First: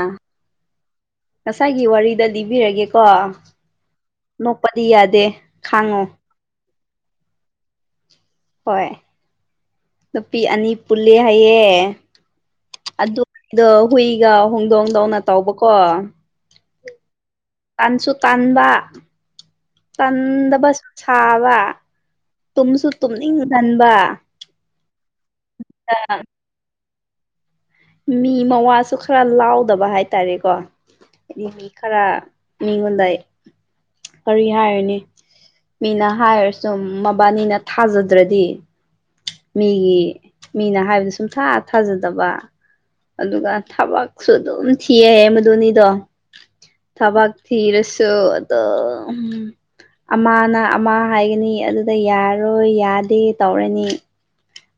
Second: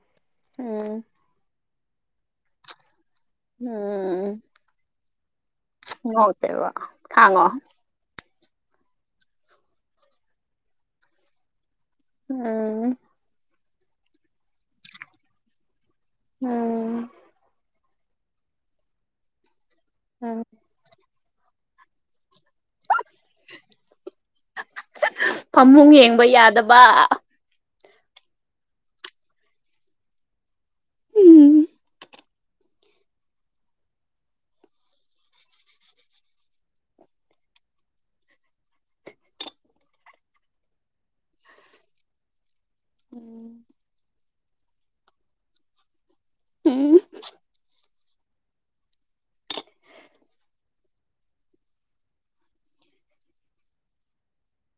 ꯑ ꯎꯝ ꯉꯁꯥꯏꯒꯤ ꯋꯥꯔꯤꯗ ꯂꯤꯕꯤꯔꯒꯦ ꯀꯣ ꯎꯝ ꯅꯣꯛꯄꯗꯤ ꯌꯥꯗꯦ ꯈꯥꯡꯉꯣ ꯉꯧꯗꯦꯕ ꯈꯥꯡꯉꯣ ꯍꯣꯏ ꯅꯨꯄꯤ ꯑꯅꯤ ꯄꯨꯂꯦ ꯍꯥꯏꯌꯦ ꯎꯝ ꯑꯗꯨ ꯑꯗꯣ ꯍꯨꯏꯒ ꯍꯣꯡꯗꯣꯡꯗꯧꯅ ꯇꯧꯕꯀꯣ ꯎꯝ ꯇꯥꯟꯁꯨ ꯇꯥꯟꯕ ꯎꯝ ꯇꯟꯗꯕ ꯁꯥꯕ ꯇꯨꯝꯁꯨ ꯇꯨꯝꯅꯤꯡ ꯉꯟꯕ ꯐꯃꯨꯡ ꯌꯦꯡꯕ ꯌꯥꯗꯕ ꯃꯤ ꯃꯋꯥꯁꯨ ꯈꯔ ꯂꯥꯎꯗꯕ ꯍꯥꯏꯇꯥꯔꯦꯀꯣ ꯍꯥꯏꯗꯤ ꯃꯤ ꯎꯝ ꯈꯔ ꯃꯤꯉꯣꯟꯗ ꯀꯔꯤ ꯍꯥꯏꯔꯅꯤ ꯃꯤꯅ ꯍꯥꯏꯔꯁꯨ ꯃꯕꯥꯅꯤꯅ ꯊꯥꯖꯗ꯭ꯔꯗꯤ ꯃꯤꯒꯤ ꯃꯤꯅ ꯍꯥꯏꯕꯗ ꯁꯨꯝꯊꯥ ꯊꯥꯖꯗꯕ ꯑꯗꯨꯒ ꯎꯝ ꯊꯕꯛꯁꯨ ꯑꯗꯨꯝ ꯊꯤꯌꯦ ꯃꯗꯨꯅꯤꯗꯣ ꯎꯝ ꯊꯕꯥꯥꯛ ꯊꯤꯔꯁꯣ ꯑꯗ ꯑꯃꯅ ꯑꯃ ꯍꯥꯏꯒꯅꯤ ꯑꯗꯨꯗ ꯌꯥꯔꯣꯏ ꯌꯥꯗꯦ ꯇꯧꯔꯅꯤ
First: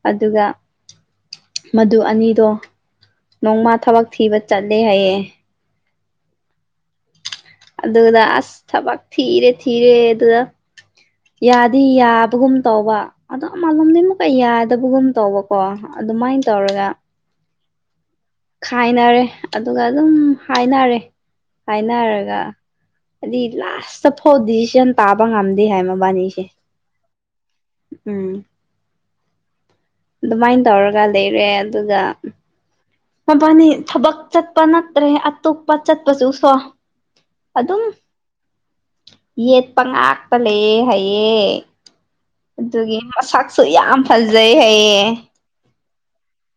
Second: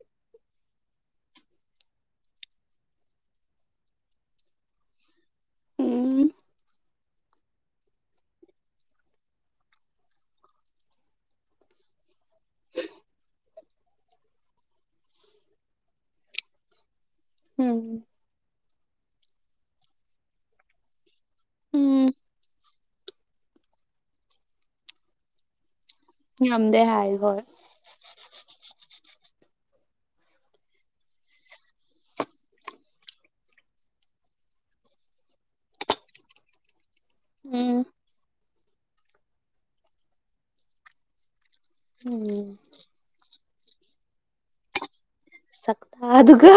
ꯑꯗꯨꯒ ꯃꯗꯨ ꯑꯅꯤꯗꯣ ꯅꯣꯡꯃ ꯊꯕꯛ ꯊꯤꯕ ꯆꯠꯂꯦ ꯍꯥꯏꯌꯦꯦ ꯎꯝ ꯑꯗꯨꯗ ꯑꯁ ꯊꯕꯛ ꯊꯤꯔꯦ ꯊꯤꯔꯦ ꯑꯗꯨꯗ ꯌꯥꯗꯤꯕ ꯨꯝ ꯇꯧꯕ ꯑꯗꯣ ꯑꯃꯂꯣꯝꯗꯒꯤꯩ ꯑꯃꯨꯛꯀ ꯌꯥꯗꯕꯒꯨꯝ ꯇꯧꯕꯀꯣ ꯑꯗꯨꯃꯥꯏꯅ ꯇꯧꯔꯒ ꯎꯝ ꯈꯥꯏꯅꯔꯦ ꯑꯗꯨꯒ ꯑꯗꯨꯝ ꯍꯥꯏꯅꯔꯦ ꯎꯝ. ꯍꯥꯏꯅꯔꯒ ꯍꯥꯏꯗꯤ ꯂꯥꯁꯇ ꯐꯥꯎ ꯗꯤꯁꯤꯖꯟ ꯇꯥꯕ ꯉꯝꯗꯦ ꯍꯥꯏ ꯃ ꯕꯥꯅꯤꯁ ꯉꯝꯗꯦ ꯍꯥꯏ ꯍꯣꯏ ꯎꯝ ꯑꯗꯨꯃꯥꯏꯅ ꯇꯧꯔꯒ ꯂꯩꯔꯦ ꯑꯗꯨꯒ ꯃꯕꯥꯅꯤ ꯊꯕꯛ ꯆꯠꯄ ꯅꯠꯇ꯭ꯔꯦ ꯑꯇꯣꯞꯄ ꯆꯠꯄꯁꯨ ꯁꯣ ꯑꯗꯨꯝ ꯎꯝ ꯌꯦꯠꯄ ꯉꯥꯛꯄ ꯂꯩꯑ ꯍꯥꯏꯌꯦꯦ ꯎꯝ ꯑꯗꯨꯒꯤ ꯃꯁꯛꯁꯨ ꯌꯥꯝ ꯐꯖꯩ ꯍꯌꯦꯌꯦꯦ ꯁꯛꯇꯇꯥ ꯑꯗꯨꯒ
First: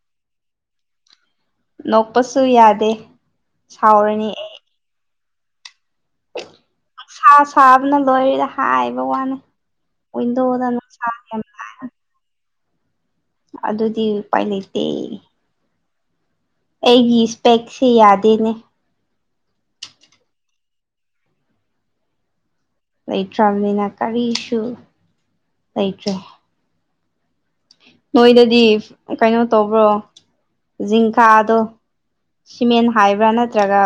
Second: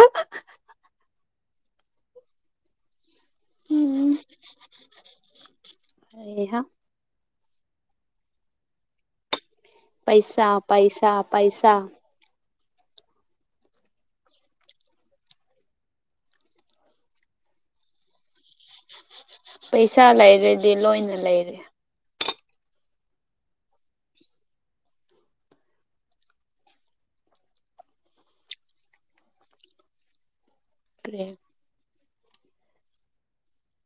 ꯅꯣꯛꯄꯁꯨ ꯌꯥꯗꯦ ꯎꯝ ꯁꯥꯎꯔꯅꯤ ꯑꯩ ꯍ [inaudible] ꯁꯥ ꯁꯥꯕꯅ ꯂꯣꯏꯔꯤꯗ ꯍꯥꯏꯕ ꯋꯥꯅꯦ ꯑꯗ ꯄꯩꯁꯥ ꯑꯗꯨ ꯆ ꯄꯩꯁꯥ ꯄꯩꯁꯥ ꯑꯗꯨꯗꯤ ꯎꯄꯥꯏ ꯂꯩꯇꯦ ꯑꯩꯒꯤ ꯏꯁꯄꯦꯛꯁꯦ ꯌꯥꯗꯦꯅꯦ ꯄꯩꯁꯥ ꯂꯩꯔꯗꯤ ꯂꯣꯏꯅ ꯂꯩꯔꯦ ꯂꯩꯇ꯭ꯔꯕꯅꯤꯅ ꯀꯔꯤꯁꯨ ꯂꯩꯇ꯭ꯔꯦ ꯅꯣꯏꯗꯗꯤ ꯀꯩꯅꯣ ꯇꯧꯕ꯭ꯔꯣ ꯀꯔꯤ ꯖꯤꯤꯡꯈꯥꯗꯣ ꯁꯤꯃꯦꯟ ꯍꯥꯏꯕ꯭ꯔꯥ ꯅꯠꯇ꯭ꯔꯒ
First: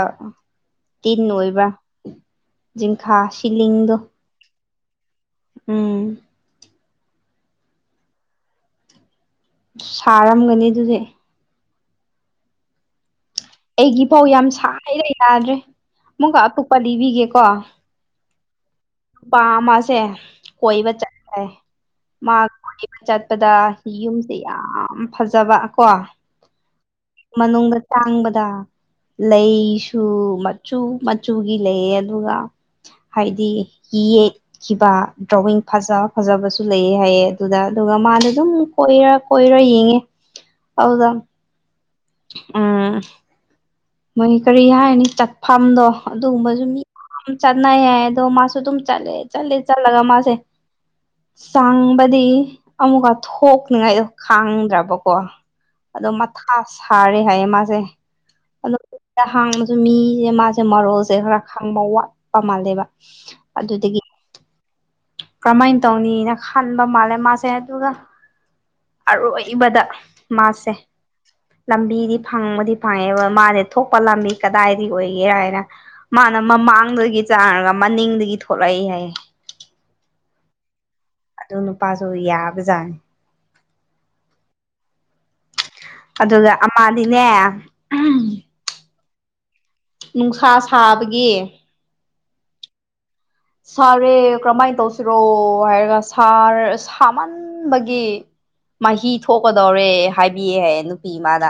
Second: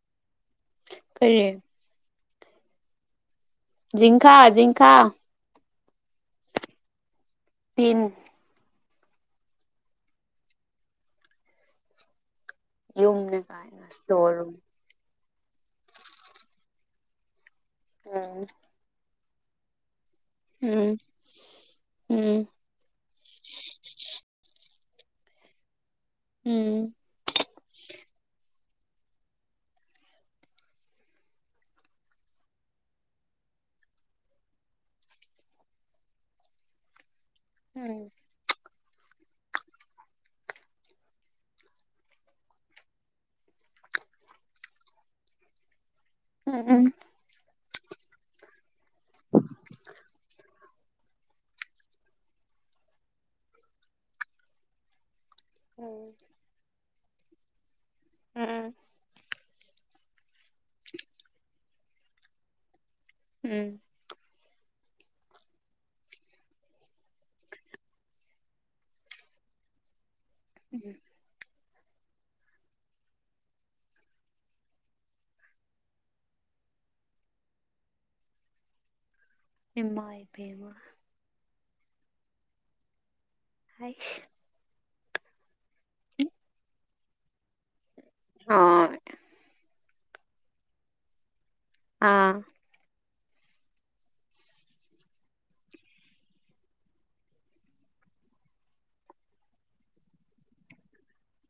ꯇꯤꯟ ꯀꯔꯤ ꯑꯣꯏꯕ꯭ꯔꯥ ꯖꯤꯤꯡꯈ ꯖꯤꯤꯤꯡꯈꯥ ꯖꯤꯤꯤꯡꯈꯥ [inaudible] ꯎꯝ ꯇꯤꯟ ꯁꯥꯔꯝꯒꯅꯤ ꯑꯗꯨꯗꯤ ꯌꯨꯝꯅꯦ ꯑꯩꯒꯤ ꯐꯥꯎ ꯌꯥꯝ ꯁ ꯂꯩ ꯌꯥꯗ꯭ꯔꯦ ꯑꯃꯨꯛꯀ ꯑꯇꯨꯞꯄ ꯂꯤꯕꯤꯒꯦꯀꯣ ꯎꯝ ꯄꯥꯝꯃꯁꯦ꯫ ꯎꯝ ꯀꯣꯏꯕ ꯆꯠꯂꯦ ꯃꯥ ꯎꯝ ꯀꯣꯏꯕ ꯆꯠꯄꯗ ꯌꯨꯝꯁꯦ꯫ ꯌꯥꯝ ꯐꯖꯕ ꯀꯣ꯫ ꯎꯝ꯫ ꯃꯅꯨꯡꯗ ꯆꯥꯡꯕꯗ꯫ ꯂꯩꯁꯨ ꯃꯆꯨ ꯃꯆꯨꯒꯤ ꯂꯩꯌꯦ ꯑꯗꯨꯒ ꯍꯥꯏꯗꯤ꯫ ꯌꯦꯛꯈꯤꯕ ꯗ꯭ꯔꯣꯋꯤꯡ ꯐꯖ ꯐꯖꯕꯁꯨ ꯂꯩꯑꯦ ꯍꯥꯏꯌꯦ ꯑꯗꯨꯗ ꯑꯗꯨꯒ ꯎꯝ ꯃꯥꯅ ꯑꯗꯨꯝ꯫ ꯀꯣꯏꯔ ꯀꯣꯏꯔ ꯌꯦꯡꯉꯦ ꯑꯗꯨꯗꯥ ꯎꯝ ꯃꯣꯏ ꯀꯔꯤ ꯍꯥꯏꯅꯤ ꯆꯠꯐꯝꯗꯣ ꯑꯗꯨꯒꯨꯝꯕꯁꯨ ꯃꯤ ꯎꯝ ꯆꯠꯅꯩ ꯍꯥꯏ ꯑꯗꯣ ꯃꯥꯁꯨ ꯑꯗꯨꯝ ꯆꯠꯂꯦ ꯆꯠꯂꯦ ꯆꯠꯂꯒ ꯃꯥꯁꯦ꯫ ꯆꯥꯡꯕꯗꯤ ꯑꯃꯨꯛꯀ ꯊꯣꯛꯅꯤꯉꯥꯏꯗꯣ ꯈꯥꯡꯗ꯭ꯔꯕꯀꯣ꯫ ꯑꯗꯣ ꯎꯝ ꯃꯊꯥ ꯁꯥꯔꯦ ꯍꯥꯏꯌꯦ ꯃꯥꯁꯦ꯫ ꯎꯝ ꯑꯅꯥꯛꯄꯗ ꯍꯥꯡꯕꯁꯨ ꯃꯤꯁꯦ ꯃꯥꯁꯦ ꯃꯔꯣꯜꯁꯦ ꯈꯔ ꯈꯥꯡꯕ ꯋꯥꯠꯄ ꯃꯥꯜꯂꯦꯕ꯫ ꯎꯝ ꯑꯗꯨꯗꯒꯤ꯫ ꯀꯔꯃꯥꯏꯅ ꯇꯧꯅꯤꯅ ꯈꯟꯕ ꯃꯥꯜꯂꯦ ꯃꯥꯁꯦ ꯑꯗꯨꯒ꯫ ꯑꯔꯣꯏꯕꯗ ꯃꯥꯁꯦ꯫ ꯂꯝꯕꯤꯗꯤ ꯐꯪꯕꯗꯤ ꯐꯪꯉꯦꯕ ꯃꯥꯁꯦ ꯊꯣꯛꯄ ꯂꯝꯕꯤ ꯀꯗꯥꯏꯗ ꯑꯣꯏꯒꯦꯔ ꯍꯥꯏꯅ ꯃꯥꯅ ꯃꯥꯡꯗꯒꯤ ꯆꯥꯔꯒ ꯃꯅꯤꯡꯗꯒꯤ ꯊꯣꯛꯂꯛꯏ ꯍꯥꯏꯌꯦ꯫ ꯏꯃꯥꯏ ꯄꯦꯝꯃ꯫ ꯑꯗꯨ ꯅꯨꯄꯥꯗꯣ ꯌꯥꯕꯖꯥꯠꯅꯤ꯫ ꯍꯥꯏꯁ꯫ ꯑꯗꯨꯒ ꯑꯃꯥꯗꯤꯅꯦ꯫ [unintelligible] ꯅꯨꯡꯁꯥ ꯁꯥꯕꯒꯤ꯫ ꯑꯥ꯫ ꯁꯥꯔꯦ ꯀꯔꯝꯍꯥꯏꯅ ꯇꯧꯁꯤꯔꯣ ꯍꯥꯏꯔꯒ ꯁꯥꯔ ꯁꯥꯃꯟꯕꯒꯤ꯫ ꯃꯍꯤ ꯊꯣꯛꯀꯗꯧꯔꯦ ꯍꯥꯏꯕꯤꯑꯦꯍ ꯅꯨꯄꯤ ꯑꯃꯥꯗ꯫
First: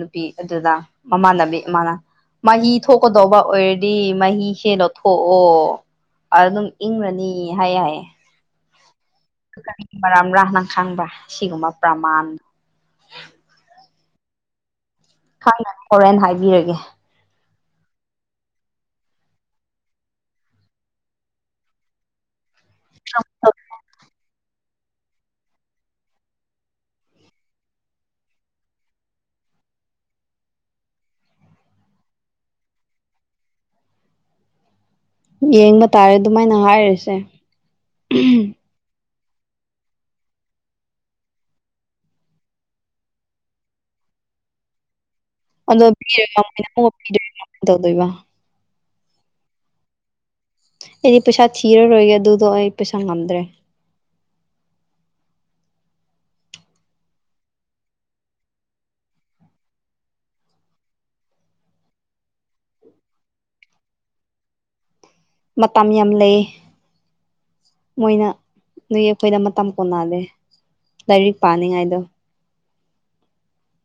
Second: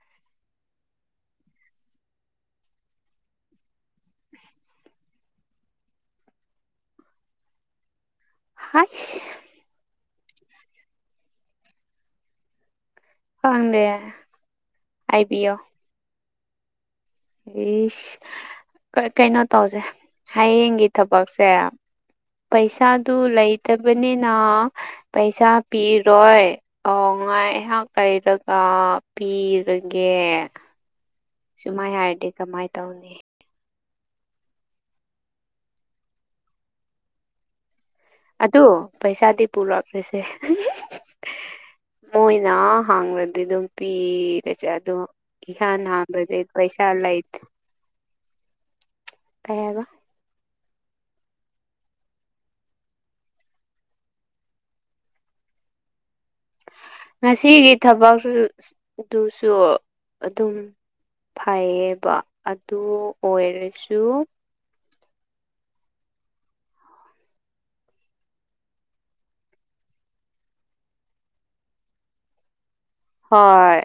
ꯅꯨꯄꯤ ꯑꯗꯨꯗ ꯃꯃꯥꯟꯅꯕꯤ ꯑꯃꯥꯅ ꯃꯍꯤ ꯊꯣꯛꯀꯗꯧꯕ ꯑꯣꯏꯔ ꯗꯤ ꯃꯍꯤꯁꯦ ꯂꯧꯊꯣꯛꯑꯣ ꯑꯗꯨꯝ ꯏꯪꯔꯅꯤ ꯍꯥꯏꯌꯦ ꯍꯥꯏꯌꯦ꯫ ꯍꯥꯏꯁ꯫ ꯀꯔꯤ ꯃꯔꯝꯔꯥ ꯅꯪ ꯈꯪꯕ ꯁꯤꯒꯨꯝꯕ ꯄ꯭ꯔꯃꯥꯟ꯫ ꯈꯪꯗꯦ꯫ ꯍꯥꯏꯕꯤꯌꯣ ꯈꯪꯉꯔꯣꯏ ꯍꯣꯔꯦꯟ ꯍꯥꯏꯕꯤꯔꯒꯦ꯫ ꯏꯁ꯫ ꯀꯩꯅꯣ ꯇꯧꯁꯦ ꯍꯌꯦꯡꯒꯤ ꯊꯕꯛꯁꯦ꯫ ꯄꯩꯁꯥꯗꯨ ꯂꯩꯇꯕꯅꯤꯅ꯫ ꯄꯩꯁꯥ ꯄꯤꯔꯣꯏ ꯑꯥ ꯉꯥꯏꯍꯥꯛ ꯂꯩꯔꯒ ꯄꯤ ꯔꯒꯦ꯫ ꯁꯨꯃꯥꯏ ꯍꯥꯏꯔꯗꯤ ꯀꯃꯥꯏꯅ ꯇꯧꯅꯤ꯫ ꯌꯦꯡꯕ ꯇꯥꯔꯦ ꯑꯗꯨꯃꯥꯏꯅ ꯍꯥꯏꯔꯤꯁꯦ꯫ ꯑꯗꯣ ꯄꯩꯁꯥꯗꯤ ꯄꯨꯔꯛꯂꯁꯦ꯫ ꯃꯣꯏꯅ ꯍꯪꯂꯗꯤ ꯑꯗꯨꯝ ꯄꯤꯔꯁꯦ ꯑꯗꯨꯝ꯫ ꯏꯍ ꯑꯗꯣ ꯍꯥꯟꯕꯗ ꯄꯤꯔꯒ ꯃꯣꯏꯅ ꯄꯩꯁꯥ ꯑꯃꯨꯛ ꯄꯤꯗꯣꯏꯔ ꯂꯩꯇꯦ꯫ ꯀꯃꯥꯏꯅ ꯇꯧꯗꯣꯏꯕ ꯀꯥꯌꯔ꯫ ꯑꯩꯗꯤ ꯄꯩꯁꯥ ꯊꯤꯔꯔꯣꯏꯒꯦ ꯑꯗꯨꯗꯣ ꯑꯩ ꯄꯩꯁꯥ ꯉꯝꯗ꯭ꯔꯦ꯫ [inaudible] ꯉꯁꯤꯒꯤ ꯊꯕꯛ ꯑꯗꯨꯁꯨ ꯑꯗꯨꯝ꯫ ꯐꯩꯌꯦꯕ ꯑꯗꯨ ꯑꯣꯏꯔꯁꯨ꯫ ꯃꯇꯝ ꯌꯥꯝ ꯂꯩꯌꯦ꯫ ꯃꯣꯏꯅ ꯅꯣꯏ ꯑꯩꯈꯣꯏꯅ ꯃꯇꯝ ꯀꯣꯟꯅꯍꯥꯜꯂꯦ꯫ ꯂꯥꯏꯔꯤꯛ ꯄꯥꯅꯤꯡꯉꯥꯏꯗꯣ ꯍꯣꯏ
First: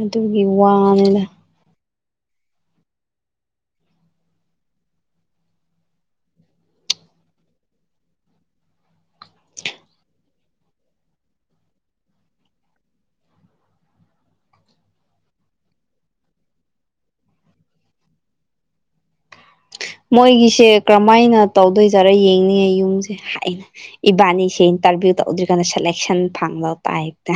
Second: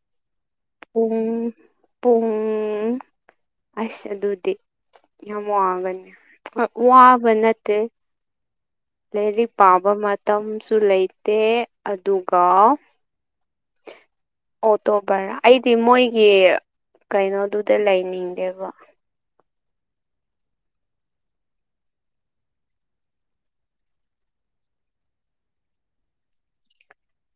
ꯑꯗꯨꯒꯤ ꯄꯨꯡ ꯋꯥꯅꯤꯅ ꯄꯨꯡ ꯑꯁ ꯑꯗꯨꯗꯤ ꯌꯥꯝ ꯋꯥ ꯋꯥꯒꯅꯤ ꯋꯥꯕ ꯅꯠꯇꯦ ꯂꯥꯏꯔꯤꯛ ꯄꯥꯕ ꯃꯇꯝꯁꯨ ꯂꯩꯇꯦ ꯑꯗꯨꯒ ꯑꯣ ꯇꯣ ꯚꯔꯥ ꯑꯩꯗꯤ ꯃꯣꯏꯒꯤ ꯀꯩꯅꯣꯗꯨꯗ ꯂꯩꯅꯤꯡ ꯇꯔ ꯃꯣꯏꯒꯤꯁꯦ ꯀꯔꯝꯍꯥꯏꯅ ꯇꯧꯗꯣꯏꯖꯥꯔꯥ ꯌꯦꯡꯅꯤꯡꯉꯦ ꯌꯨꯝꯁꯦ ꯍꯥꯏꯅ ꯏꯕꯥꯅꯤꯁꯦ ꯇꯔꯚꯀꯥꯟ ꯁꯦꯀꯁꯟ ꯐꯥꯂ ꯇꯥꯏꯛꯇ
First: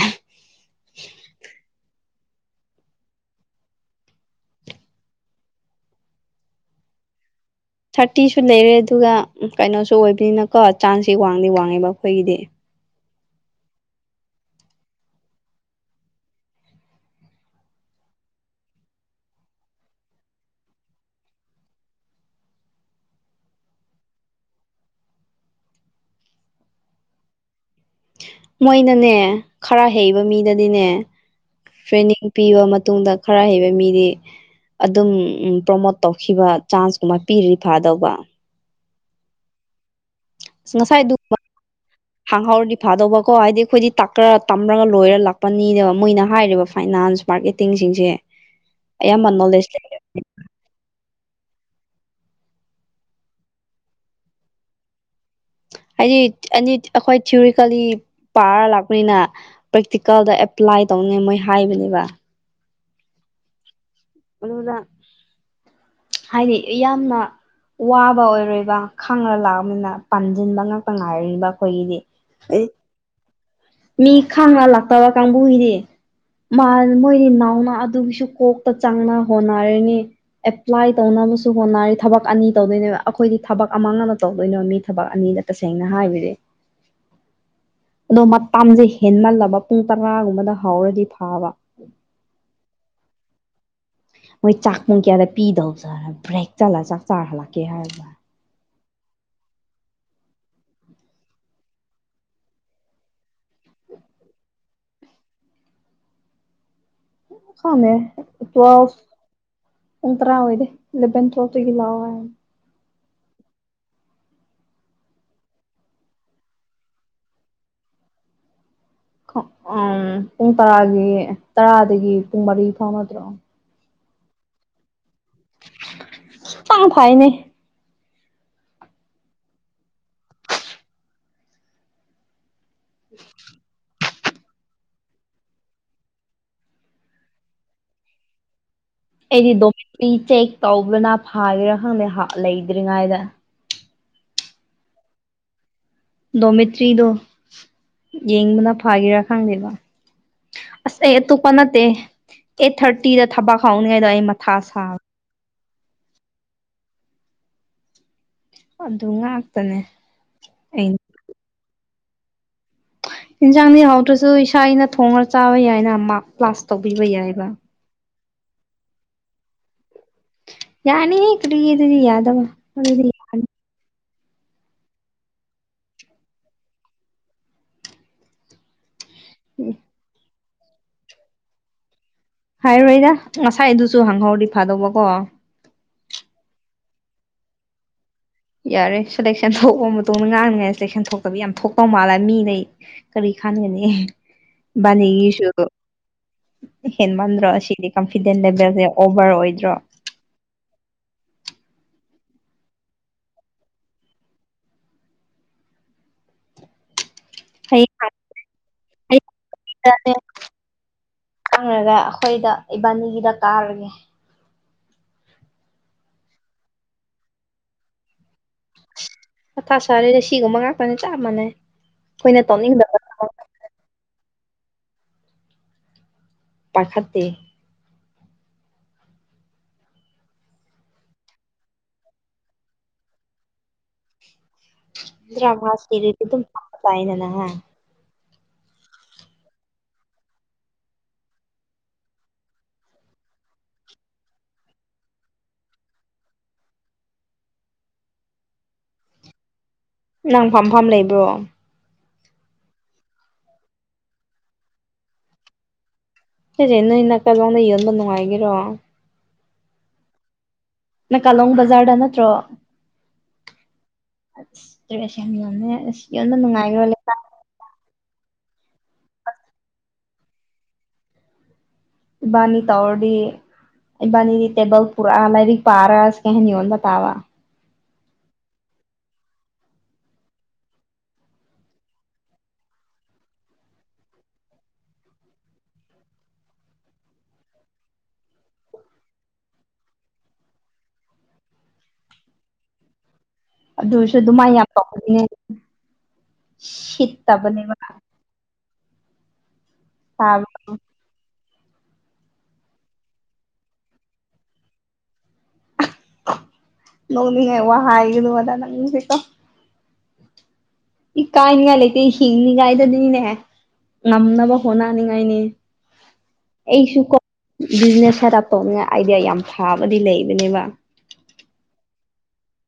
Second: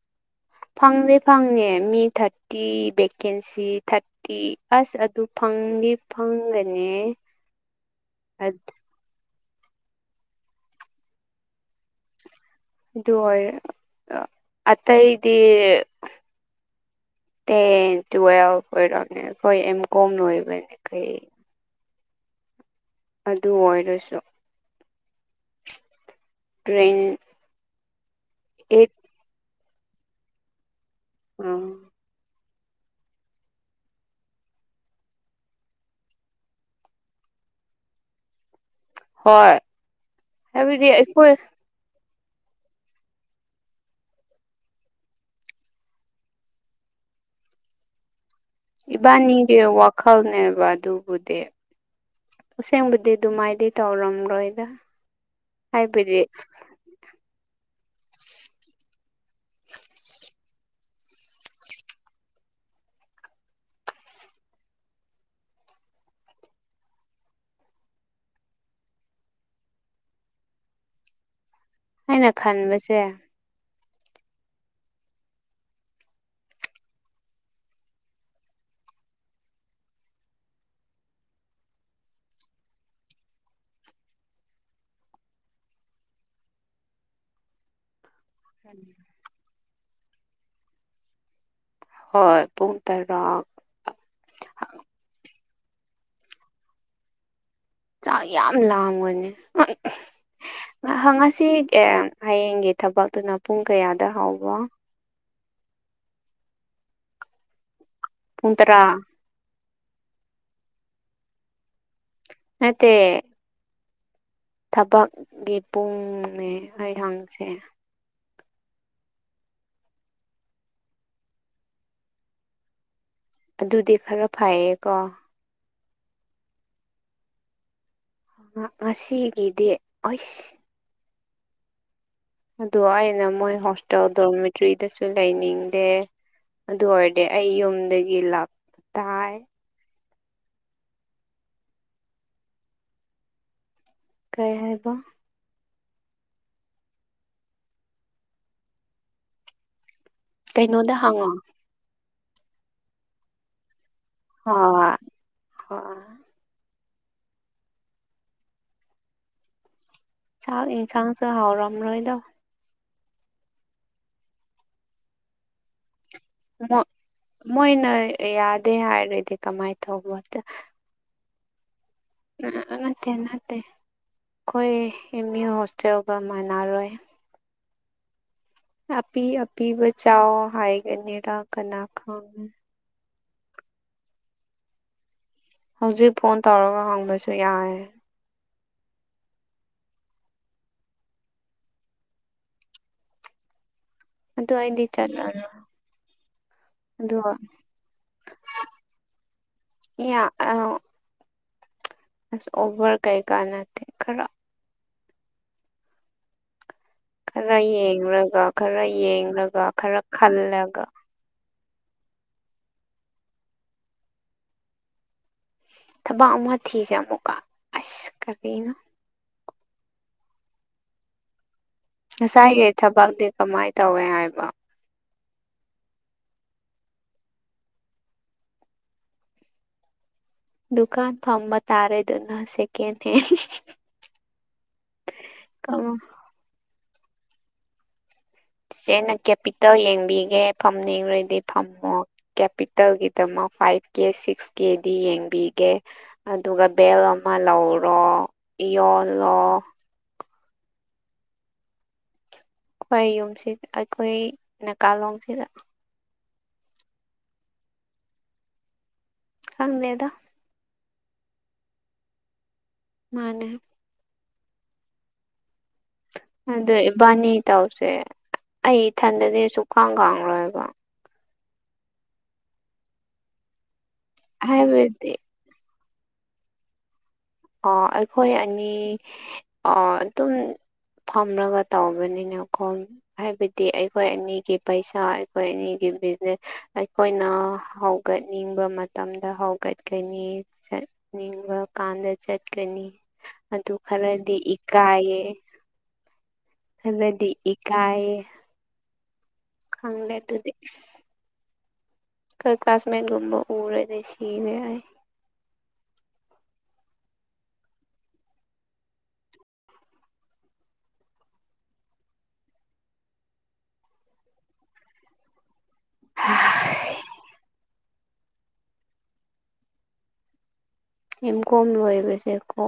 ꯐꯪꯗꯦ ꯐꯪꯅꯦꯦ ꯃꯦ ꯊꯥꯔ ꯐꯇꯤ ꯚꯦꯀꯦꯟꯁꯤ ꯊꯥꯔꯇꯤ ꯑꯁ ꯑꯗꯨ ꯐꯪꯗꯤ ꯐꯪꯒꯅꯤ ꯊꯥꯔꯇꯤꯁꯨ ꯂꯩꯔꯦ ꯑꯗꯨꯒ ꯀꯩꯅꯣꯁꯨ ꯑꯣꯏꯕꯅꯤꯅꯀꯣ ꯆꯥꯡꯁꯁꯤ ꯋꯥꯡꯗꯤ ꯋꯥꯡꯉꯦꯕ ꯑꯩꯈꯣꯏꯒꯤꯗꯤ ꯑꯗꯨ ꯑꯣꯏ ꯑꯇꯩꯗꯤ ꯇꯨꯋ ꯑꯣꯏꯔꯣꯣꯏꯦꯝ ꯀꯣꯝꯅꯕ ꯀ ꯑꯗꯨ ꯑꯣꯏꯔꯁꯨ ꯇ꯭ꯔꯦꯟ ꯑꯩꯠ ꯃꯣꯏꯅꯅꯦ ꯈꯔ ꯍꯩꯕ ꯃꯤꯗꯗꯤꯅꯦ ꯎꯝ ꯇ꯭ꯔꯦꯅꯤꯡ ꯄꯤꯕ ꯃꯇꯨꯡꯗ ꯈꯔ ꯍꯩꯕ ꯃꯤꯗꯤ ꯑꯗꯨꯝ ꯄ꯭ꯔꯣꯃꯣꯠ ꯇꯧꯈꯤꯕ ꯆꯥꯟꯁꯀꯨꯝꯕ ꯄꯤꯔꯤ ꯐꯥꯗꯧꯕ ꯍꯣꯏ ꯍꯥꯏꯕꯗꯤ ꯑꯩꯈꯣꯏ ꯍꯥꯡꯍꯥꯎꯗꯤ ꯐꯥꯗꯧꯕꯀꯣ ꯍꯥꯏꯗꯤ ꯑꯩꯈꯣꯏꯗꯤ ꯇꯥꯛ ꯇꯝꯃꯔꯒ ꯂꯣꯏꯔ ꯂꯥꯛꯄꯅꯤꯅꯦꯕ ꯃꯣꯏꯅ ꯍꯥꯏꯔꯤꯕ ꯐꯥꯏꯅꯥꯟꯁ ꯃꯥꯔꯀꯦꯇꯤꯡꯁꯤꯡꯁꯦ ꯑꯌꯥꯝꯕ ꯏꯕꯅꯤꯒ ꯅꯣꯂꯦꯖ ꯂꯩ ꯋꯥꯈꯜꯅꯦꯕ ꯑꯗꯨ ꯕꯨꯗꯤ ꯑꯁꯦꯡꯕꯨꯗꯤ ꯑꯗꯨꯃꯥꯏꯗꯤ ꯇꯧꯔꯝꯔꯣꯏꯗ ꯍꯥꯏꯕ ꯍꯥꯏꯗꯤ ꯑꯦꯅꯤ ꯑꯩꯈꯣꯏ ꯊꯤꯑꯣꯣꯔꯤꯀꯦꯜꯂꯤ ꯄꯥꯔ ꯂꯥꯛꯄꯅꯤꯅ ꯄ꯭ꯔꯦꯛꯇꯤꯀꯦꯜꯗ ꯑꯦꯄ꯭ꯂꯥꯏꯠ ꯇꯧꯅꯦ ꯃꯣꯏ ꯍꯥꯏꯕꯅꯦꯕ ꯑꯗꯨꯗ ꯍꯥꯏꯗꯤ ꯌꯥꯝꯅ ꯋꯥꯕ ꯑꯣꯏꯔꯣꯏꯕ ꯈꯪꯉ ꯂꯥꯛꯑꯅꯤꯅ ꯄꯥꯟꯁꯤꯟꯕ ꯉꯥꯛꯛꯇ ꯉꯥꯏꯔꯤꯕ ꯑꯩꯈꯣꯏꯒꯤꯗꯤ ꯑꯩꯅ ꯈꯟꯕꯁꯦ ꯃꯤ ꯈꯥꯟꯉ ꯂꯥꯛꯇꯥꯕ ꯀꯪꯕꯨꯍꯤꯔꯦ ꯃꯣꯏꯗꯤ ꯅꯥꯎꯅ ꯑꯗꯨꯒꯤꯁꯨ ꯀꯣꯛꯇ ꯆꯪꯅ ꯍꯣꯠꯅꯔꯅꯤ ꯑꯦꯄ꯭ꯂꯥꯏ ꯇꯧꯅ ꯨ ꯍꯣꯠꯅꯔꯤ ꯊꯕꯛ ꯑꯅꯤ ꯇꯧꯗꯣꯏꯅꯦꯕ ꯑꯩꯈꯣꯏꯗꯤ ꯊꯕꯛ ꯑꯃ ꯑꯃ ꯇꯧꯗꯣꯏꯅꯦꯕ ꯃꯤ ꯊꯕꯛ ꯑꯅꯤꯗ ꯇꯁꯦꯡꯅ ꯍꯥꯏꯕꯤꯗꯤ [unintelligible] ꯑꯗꯣ ꯃꯇꯝꯁꯦ ꯍꯦꯟꯃꯜꯂꯕ ꯄꯨꯡ ꯇꯔꯥꯒꯨꯝꯕꯗ ꯍꯥꯎꯔꯗꯤ ꯐꯥꯕ ꯍꯣꯏ ꯄꯨꯡ ꯇꯔꯥꯡꯛ ꯄꯤꯗꯧꯖꯔ ꯕꯦꯛ ꯆꯠꯂꯒ ꯆꯥꯛ ꯆꯥꯔꯥꯛ ꯆꯥꯛ ꯌꯥꯝ ꯂꯥꯡꯒꯅꯤ ꯉꯁꯤ ꯍꯌꯦꯡꯒꯤ ꯊꯕꯛꯇꯨꯅ ꯄꯨꯡ ꯀꯌꯥꯗ ꯍꯧꯕꯣ ꯈꯃꯦ ꯄꯨꯡ ꯇꯔꯥ ꯎ ꯇꯔ ꯑꯣꯏ ꯏꯗꯦ ꯂꯦꯕꯦꯟ ꯊ꯭ꯔꯣꯇꯨꯒꯤ ꯂꯥꯎꯑꯣ ꯍꯥꯏ ꯇ ꯊꯕꯛꯀꯤ ꯄꯨꯡꯅꯦ ꯑꯩꯍꯪꯁꯦ ꯎ ꯄꯨꯡ ꯇꯔꯥꯒꯤ ꯇꯔꯥꯗꯒꯤ ꯄꯨꯡ ꯃꯔꯤ ꯐꯥꯎ ꯅꯠꯇ꯭ꯔꯣ ꯑꯗꯨꯗꯤ ꯈꯔ ꯐꯩꯌꯦ ꯀꯣ ꯇꯥ ꯐꯥꯏꯅꯦ ꯉꯁꯤꯒꯤꯗ ꯑꯁ ꯑꯗꯨ ꯍꯥꯏ ꯅ ꯃ ꯍꯁꯥꯎ ꯗꯣꯔꯃꯦꯇ꯭ꯔꯤꯗꯁꯨ ꯂꯩꯅꯤꯡꯗꯦ ꯑꯗꯨ ꯑꯣꯏꯔꯗꯤ ꯑꯩ ꯌꯨꯝꯗꯒꯤ ꯂ ꯑꯩꯗꯤ ꯗꯣ ꯆꯦꯛ ꯇꯧꯕ꯭ꯔꯅ ꯐꯥꯒꯦꯔꯥ ꯈꯪꯗꯦ ꯂꯩꯗ꯭ꯔꯤꯉꯩꯗ ꯀꯩ ꯍꯥꯏꯔꯤꯕ ꯗꯣꯃꯦꯇ꯭ꯔꯤꯗꯣ ꯌꯦꯡꯕꯅ ꯐꯥꯒꯔꯥ ꯈꯪꯗꯦꯕ ꯀꯩꯅꯣꯗ ꯑꯁ ꯑꯩ ꯍꯪꯉꯣ ꯑꯇꯣꯞꯄ ꯅꯠꯇꯦ ꯑꯩꯠ ꯊꯥꯔꯇꯤꯗ ꯊꯕꯛ ꯪꯉꯩꯗ ꯑꯩ ꯃꯊꯥ ꯁꯦ ꯍꯣꯏ ꯍꯣꯏ ꯑꯗꯨ ꯉꯥꯛꯇꯅꯦ ꯆꯥꯛ ꯑꯩꯅ ꯏꯟꯁꯥꯡꯁꯨ ꯍꯥꯎꯔꯝꯔꯣꯏꯗ ꯏꯟꯁꯥꯡꯗꯤ ꯍꯥꯎꯗ꯭ꯔꯁꯨ ꯏꯁꯥꯅ ꯊꯣꯡꯉ ꯆꯥꯕ ꯌꯥꯏꯅ ꯑꯃ ꯀ꯭ꯂꯥꯁ ꯇꯧꯕ ꯌꯥꯏꯕ ꯃꯣꯏꯅ ꯌꯥꯗꯦ ꯍꯥꯏꯔ꯭ꯔꯗꯤ ꯀꯃꯥꯏ ꯌꯥꯅꯤ ꯀꯗꯤꯗꯤꯗꯤ ꯌꯥꯗ ꯑ ꯋꯥꯗꯤ ꯅꯠꯇꯦ ꯌꯥ ꯅꯠꯇꯦ ꯑꯩꯈꯣꯏ ꯑꯦꯝ ꯌꯨ ꯍꯣꯁꯇꯦꯜꯒ ꯃꯥꯟꯅꯔꯣꯏ ꯑꯄꯤ ꯑꯄꯤꯕ ꯆꯥꯎ ꯍꯥꯏꯒꯅꯤꯔ ꯀꯅꯥ ꯈꯪꯉꯦ ꯍꯥꯏꯔꯣꯏꯗ ꯉꯁꯥꯏ ꯑꯗꯨꯁꯨ ꯍꯪꯍꯧꯔꯤ ꯐꯥꯗꯧꯕꯀꯣ ꯍꯧꯖꯤꯛ ꯐꯣꯟ ꯇꯧꯔꯒ ꯍꯪꯕꯁꯨ ꯌꯥꯏ ꯌꯥꯔꯦ ꯁꯦꯂꯦꯛꯁꯟ ꯊꯣꯛꯑꯕ ꯃꯇꯨꯡꯗ ꯉꯥꯡꯅꯉꯥꯏ ꯁꯦꯂꯦꯛꯁꯟ ꯊꯣꯛꯇꯕ ꯌꯥꯝ ꯊꯣꯛꯇꯧ ꯃꯥꯜꯂꯦ ꯃꯤꯅ ꯀꯔꯤ ꯈꯒꯅꯤ ꯑꯗꯨ ꯑꯩꯗꯤ ꯅꯤꯒꯤꯁꯨ ꯆꯠꯂꯔꯣꯏ ꯍꯦꯟ ꯑꯗꯣ ꯃꯟꯗ꯭ꯔꯣ ꯁꯤꯗꯤ ꯀꯟꯐꯤꯗꯦꯟ ꯂꯦꯚꯦꯜꯁꯦ ꯑꯣꯚꯔ ꯑꯣꯏꯗ꯭ꯔꯣ ꯑ ꯑ ꯑꯣꯚꯔ ꯀꯩ ꯀꯥꯟꯅꯠꯇꯦ ꯈꯔ ꯈꯔ ꯍꯌꯦꯡ ꯌꯦꯡꯂꯒ ꯈꯔ ꯌꯦꯡꯂꯒ ꯈꯔ ꯈꯜꯂꯒ ꯈꯪꯉꯒ ꯑꯩꯈꯣꯏꯗ ꯏꯕꯥꯅꯤꯒꯤꯗ ꯀꯥꯔꯒꯦ ꯊꯕꯛ ꯑꯃ ꯊꯤꯁꯦ ꯑꯃꯨꯀ ꯑꯁ ꯀꯔꯤꯅ ꯃꯊꯥ ꯁꯔꯦꯗ ꯁꯤꯒꯨꯝꯕ ꯉꯥꯛꯇꯅꯦ ꯆꯞ ꯃꯅꯩ ꯉꯁꯥꯏꯒꯤ ꯊꯕꯛꯇꯤ ꯀꯃꯥꯏꯅ ꯇꯧꯋꯦ ꯍꯥꯏꯕ ꯄꯥꯏꯈꯠꯇꯦꯗ ꯗꯨꯀꯥꯟ ꯐꯝꯕ ꯇꯥꯔꯦꯗꯅ ꯁꯦꯀꯦꯟ ꯍꯦꯟ ꯀꯃ ꯑꯗꯨꯗ꯭ꯔꯃꯁꯔꯤ ꯑꯗꯨꯝ ꯐꯥꯏꯗꯅ ꯁꯤꯁꯦ ꯑꯩꯅ ꯀꯦꯄꯤꯇꯦꯜ ꯌꯦꯡꯕꯤꯒꯦ ꯐꯝ ꯌꯦꯡꯔꯗꯤ ꯐꯝꯃꯣ ꯀꯦꯄꯤꯇꯦꯜꯒꯤꯗꯃꯛ ꯐꯥꯏꯚ ꯀꯦ ꯁꯤꯛꯁ ꯀꯦꯗꯤ ꯌꯦꯡꯕꯤꯒꯦ ꯑꯗꯨꯒ ꯕꯦꯜ ꯑꯃ ꯂꯧꯔꯣ ꯌꯣꯂꯣ ꯅꯪ ꯐꯥꯝ ꯐꯥꯝ ꯂꯩꯕ꯭ꯔꯣ ꯍꯣꯏ ꯌꯨꯝꯁꯤ ꯑꯩꯈꯣꯏ ꯅꯥꯀꯥꯂꯣꯡꯁꯤꯗ ꯁꯤꯁꯦ ꯅꯣꯏ ꯅꯥꯀꯜꯂꯣꯝꯗ ꯌꯦꯪꯕ ꯅꯨꯡꯉꯥꯏꯒꯔꯣ ꯈꯪꯗꯦꯗꯥ ꯅꯥꯀꯥꯂꯣꯡ ꯕꯖꯥꯔꯗ ꯅꯠꯇ꯭ꯔꯣ ꯃꯥꯅꯦ ꯁꯃꯦ ꯑꯗꯣ ꯏꯕꯥꯅꯤ ꯇꯥꯎꯁꯦ ꯑꯩ ꯏꯊꯟꯗꯗꯤ ꯁꯨꯛꯈꯥꯡ ꯈꯪꯂꯣꯏꯕ ꯏꯕꯥꯅꯤ ꯇꯧꯔꯗꯤ ꯏꯕꯥꯅꯤꯅꯤ ꯇꯦꯕꯜ ꯄꯨꯔꯥ ꯍꯥꯏꯕꯗꯤ ꯑꯂꯥꯏꯔꯤ ꯄꯥꯔꯥꯁ ꯀꯩꯅꯤꯉꯗ ꯇꯥꯕ ꯑ ꯑꯩꯈꯣꯏ ꯑꯅꯤ ꯑ ꯑꯗꯨꯝ ꯐꯝꯂꯒ ꯇꯧꯕꯅꯤꯅ ꯈꯣ ꯍꯥꯏꯕꯗꯤ ꯑꯩꯈꯣꯏ ꯑꯅꯤꯒꯤ ꯄꯩꯁꯥ ꯑꯩꯈꯣꯏ ꯑꯅꯤꯒꯤ ꯕꯤꯅꯦ ꯑꯩꯈꯣꯏꯅ ꯍꯧꯒꯠꯅꯤꯡꯕ ꯃꯇꯝꯗ ꯍꯧꯒꯠꯀꯅꯤ ꯅꯤꯡꯕ ꯀꯥꯟꯗ ꯆꯠꯀꯅꯤ ꯑꯗꯨ ꯑꯗꯨꯁꯨ ꯈꯔꯗꯤ ꯑꯗꯨꯃꯥꯏꯅ ꯌꯥꯝ ꯏꯀꯥꯏꯌꯦ ꯇꯧꯕꯅꯦ ꯈꯔꯥꯗꯤ ꯁꯤꯠꯇꯕꯅꯦꯕ ꯏꯀꯥꯏꯌꯦ ꯍꯪꯒꯦ ꯑꯗꯨꯗꯤ ꯇꯥꯕꯗꯣ ꯈꯣꯏ ꯀ꯭ꯂꯥꯁꯃꯦꯠꯒꯨꯝꯕ ꯎꯔ ꯂꯩ ꯁꯤꯔ ꯌꯥꯏ ꯅꯣꯡꯅꯤꯡꯉꯥꯏ ꯋꯥ ꯍꯥꯏꯒꯗ ꯑꯗꯥ ꯅꯪꯁꯤꯀꯣ ꯏ ꯀꯥꯏꯅꯤꯉꯥꯏ ꯂꯩꯇꯦ ꯍꯤꯡꯅꯤꯉꯥꯏꯗꯗꯤꯅꯤꯅꯦ ꯉꯝꯅꯕ ꯍꯣꯠꯅꯅꯤꯉꯥꯏꯅꯦ ꯑꯩꯁꯨ ꯀ ꯕꯤꯖꯅꯦꯁ ꯄꯩꯁꯥ ꯇꯥꯞꯄꯣ ꯑꯃꯅ ꯑꯥꯏꯗꯤꯌꯥ ꯌꯥꯝ ꯐꯥꯕꯗꯤ ꯂꯩꯕꯅꯦꯕ ꯑ ꯀꯣꯝ ꯂꯣꯏꯕꯁꯦꯀꯣ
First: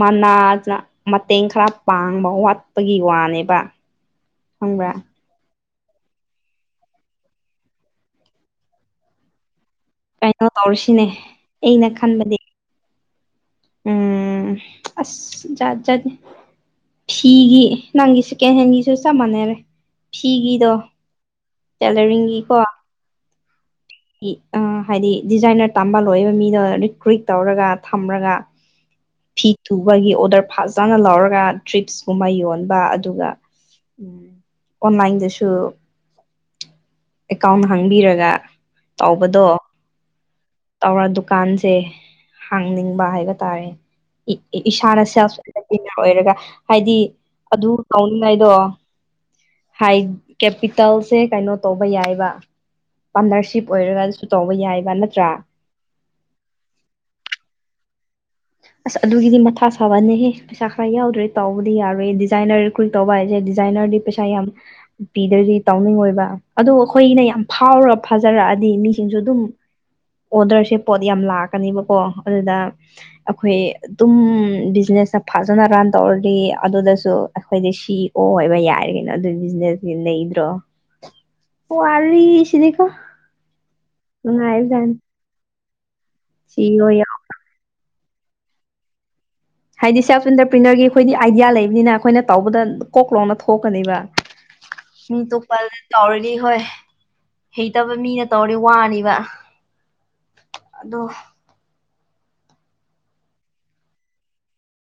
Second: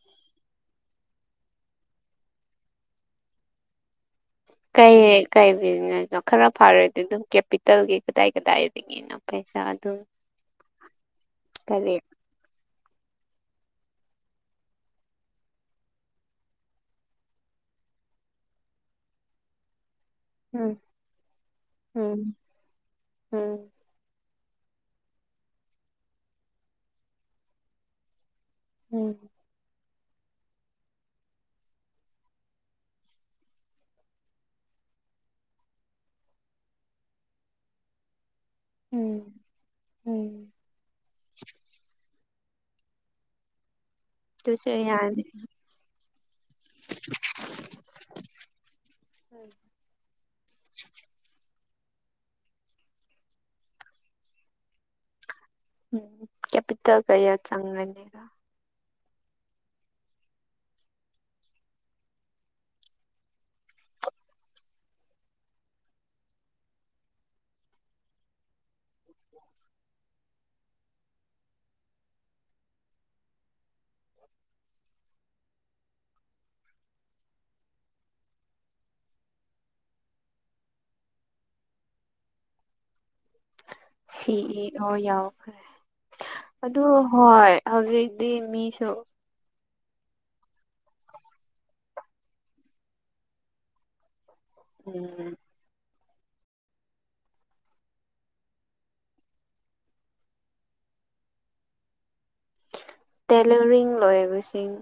ꯃꯅꯥꯖꯅ ꯃꯇꯦꯡ ꯈꯔ ꯄꯥꯡꯕ ꯋꯥꯠꯄꯒꯤ ꯋꯥꯅꯦꯕ ꯈꯪꯕ꯭ꯔꯥ ꯀꯥꯏ ꯀꯥꯏ ꯕꯤꯖꯤꯅꯦꯁꯅꯣ ꯈꯔ ꯐꯔꯗꯤ ꯑꯗꯨꯝ ꯀꯦꯄꯤꯇꯦꯜꯒꯤ ꯀꯗꯥꯏ ꯀꯗꯥꯏꯗꯒꯤꯅꯣ ꯄꯩꯁꯥ ꯑꯗꯨꯝ ꯀꯩꯅꯣ ꯇꯧꯔꯁꯤꯅꯦ ꯑꯩꯅ ꯀꯔꯤ ꯈꯟꯕꯗꯤ ꯎꯝ ꯑꯁꯦ ꯐꯤꯒꯤ ꯅꯪꯒꯤ ꯁꯦꯀꯦꯟ ꯍꯦꯟꯒꯤꯁꯨ ꯆꯞ ꯃꯥꯟꯅꯩꯔꯦ ꯐꯤꯒꯤꯗꯣ ꯎꯝ ꯎꯝ ꯇꯦꯂꯔꯤꯡꯒꯤꯀꯣ ꯎꯝ ꯍꯥꯏꯗꯤ ꯗꯤꯖꯥꯏꯅꯔ ꯇꯝꯕ ꯂꯣꯏꯏꯕ ꯃꯤꯗꯣ ꯔꯤꯀ꯭ꯔꯨꯠ ꯇꯧꯔꯒ ꯊꯝꯔꯒ ꯎꯝ ꯊꯤꯊꯨ ꯑꯩꯈꯣꯏꯒꯤ ꯑꯣꯗꯔ ꯐꯖꯅ ꯂꯧꯔꯒ ꯇ꯭ꯔꯤꯞꯁꯀꯨꯝꯕ ꯌꯣꯟꯕ ꯑꯗꯨꯒ ꯎꯝ ꯑꯣꯟꯂꯥꯏꯟꯗꯁꯨ ꯑꯦꯀꯥꯎꯟ ꯍꯥꯡꯕꯤꯔꯒ ꯎꯝ ꯇꯧꯕꯗꯣ ꯎꯝ ꯇꯧꯔ ꯗꯨꯀꯥꯟꯁꯦ ꯍꯥꯡꯅꯤꯡꯕ ꯍꯥꯏꯕ ꯇꯥꯔꯦ ꯑꯗꯨꯁꯨ ꯏꯁꯥꯅ ꯌꯥꯅꯤ ꯁꯦꯜ ꯑꯣꯏꯔꯒ ꯍꯥꯏꯗꯤ ꯑꯗꯨ ꯇꯧꯅꯤꯡꯉꯥꯏꯗꯣ ꯍ ꯀꯦꯄꯤꯇꯦꯜꯁꯦ ꯀꯥꯏꯅ ꯇꯧꯕ ꯌꯥꯏꯕ ꯄꯥꯔꯠꯅꯔꯁꯤꯞ ꯑꯣꯏꯔꯒꯁꯨ ꯇꯧꯕ ꯌꯥꯏꯕ ꯅꯠꯇ꯭ꯔꯥ ꯎꯝ ꯀꯌꯥ ꯄꯤꯠꯇ ꯀꯩ ꯌꯥ ꯆꯪꯔ ꯑꯁ ꯑꯗꯨꯒꯤꯗꯤ ꯃꯊꯥ ꯁꯥꯕꯅꯦꯍꯦ ꯄꯩꯁꯥ ꯈꯔ ꯌꯥꯎꯗ꯭ꯔꯦ ꯇꯥꯎꯕꯗꯤ ꯌꯥꯔꯣꯏꯦ ꯗꯤꯖꯥꯏꯅꯔ ꯀꯨꯏ ꯇꯧꯕ ꯍꯥꯏꯁꯦ ꯗꯤꯖꯥꯏꯟ ꯄꯩꯁꯥ ꯌꯥꯝ ꯄꯤꯗ꯭ꯔꯗꯤ ꯇꯥꯎꯅꯤꯡꯉ ꯑꯣꯏꯕ ꯑꯗꯣ ꯑꯩꯈꯣꯏꯅ ꯌꯥꯝ ꯐꯥꯎꯔ ꯐꯥꯖꯔꯛꯑꯗꯤ ꯃꯤꯁꯤꯡꯁꯨ ꯑꯗꯨꯝ ꯑꯣꯗꯔꯁꯦ ꯄꯣꯠ ꯌꯥꯝ ꯂꯥꯛꯀꯅꯦꯕꯀꯣ ꯑꯗꯨꯗ ꯑꯩꯈꯣꯏ ꯑꯗꯨꯝ ꯕꯤꯖꯤꯅꯦꯁꯇ ꯐꯖꯅ ꯔꯟ ꯇꯧꯔꯗꯤ ꯑꯗꯨꯗꯁꯨ ꯑꯩꯈꯣꯏꯗꯤ ꯁꯤ ꯑꯣ ꯍꯣꯏꯕ ꯌꯥꯏꯔꯤꯒꯅꯣ ꯑꯗꯨ ꯕꯤꯖꯤꯅꯦꯁ ꯂꯩꯗ꯭ꯔꯣ [unintelligible] [inaudible] ꯑꯣ ꯑꯔꯔꯤ ꯁꯤꯅꯤꯀꯣ ꯁꯤ ꯏ ꯑꯣ ꯌꯥꯎꯈ꯭ꯔꯦ ꯁꯤ ꯏ ꯑꯗꯨ ꯑꯣ ꯌꯥꯎ ꯍꯣꯏ ꯍꯧꯖꯤꯛ ꯗ ꯃꯤꯁꯨ ꯍꯥꯏꯗꯤ ꯁꯦꯜꯐ ꯏꯟꯇꯔꯄ꯭ꯔꯤꯅꯔꯒꯤ ꯑꯩꯈꯣꯏꯗꯤ ꯑꯥꯏꯗꯤꯌꯥ ꯂꯩꯕꯅꯤꯅ ꯑꯩꯈꯣꯏꯅ ꯇꯧꯕꯗ ꯀꯣꯛ ꯂꯣꯅ ꯊꯣꯛꯀꯅꯦꯕ ꯃꯤ ꯎꯝ ꯇꯣ ꯄꯂ ꯇꯧꯔꯗꯤ ꯍꯣꯏ ꯍꯩꯇꯕ ꯃꯤꯅ ꯇꯧꯔꯗꯤ ꯋꯥꯕ ꯑꯗꯣ ꯇꯦꯂꯔꯤꯡ ꯂꯣꯏꯕꯁꯤꯡ